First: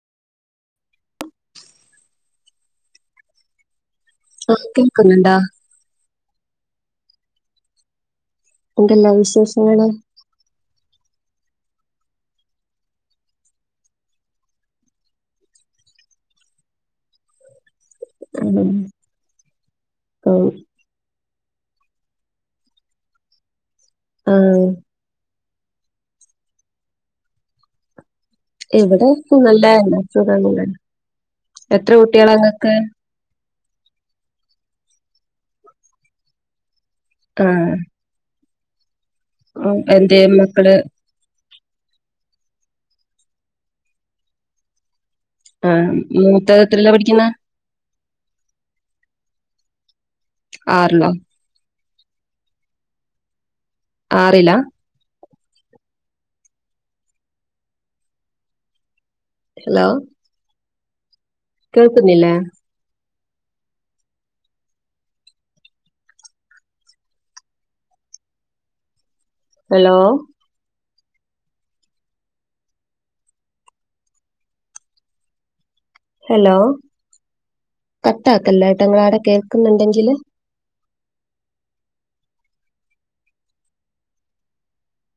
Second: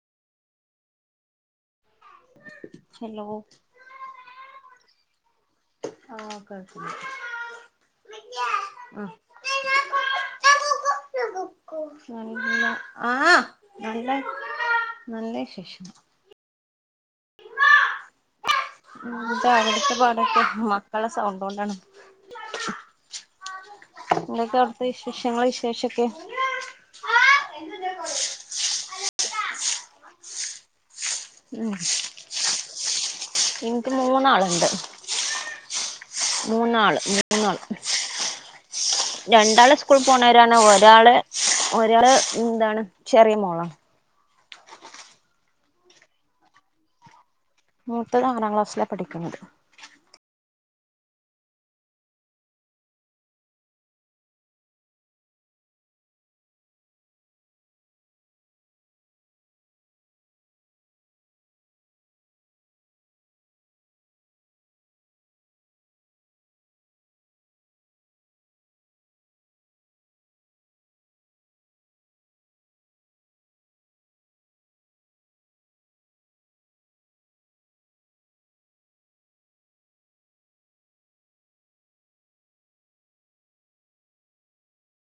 Hello [unintelligible] ണ്ടാ ആഹ് കേക്ക്ണ്ട് എന്തെല്ലാ വിശേഷങ്ങള്? നല്ല നല്ല നല്ല വിശേഷ [unintelligible] അതെ [unintelligible] എന്താ അവ്ട്ത്തെ പാടൊക്കെ? മക്കളെ സൗണ്ടോണ്ടാണ്. എന്തൊക്കെ ആഹ് അവ്ട്ത്തെ വിശേഷങ്ങള് വിശേഷൊക്കെ? ഇവിടെ നല്ല എന്നെ സുഖം തന്നെ ഉം ഇൻക്ക് മൂന്നാള്ണ്ട് മൂന്നാള് മൂന്നാള് ആഹ് രണ്ടാള് ഉം സ്കൂൾ എന്തേ പോണോരാണ് മക്കള് ഒരാള് ഒരാള് എന്താണ് ചെറിയ മോളാ ആ മൂത്തത് എത്രേല്ല പഠിക്കുന്നെ? മൂത്തത് ആറാം ക്ലാസ്സില പഠിക്കുന്നത് ആർല്ലോ ആറിലാ ഹലോ കേൾക്കുന്നില്ലെ ഹലോ ഹലോ കട്ടാക്കല്ലേട്ടോ ങ്ങളാവിടെ കേൾക്കുന്നുണ്ടെങ്കില്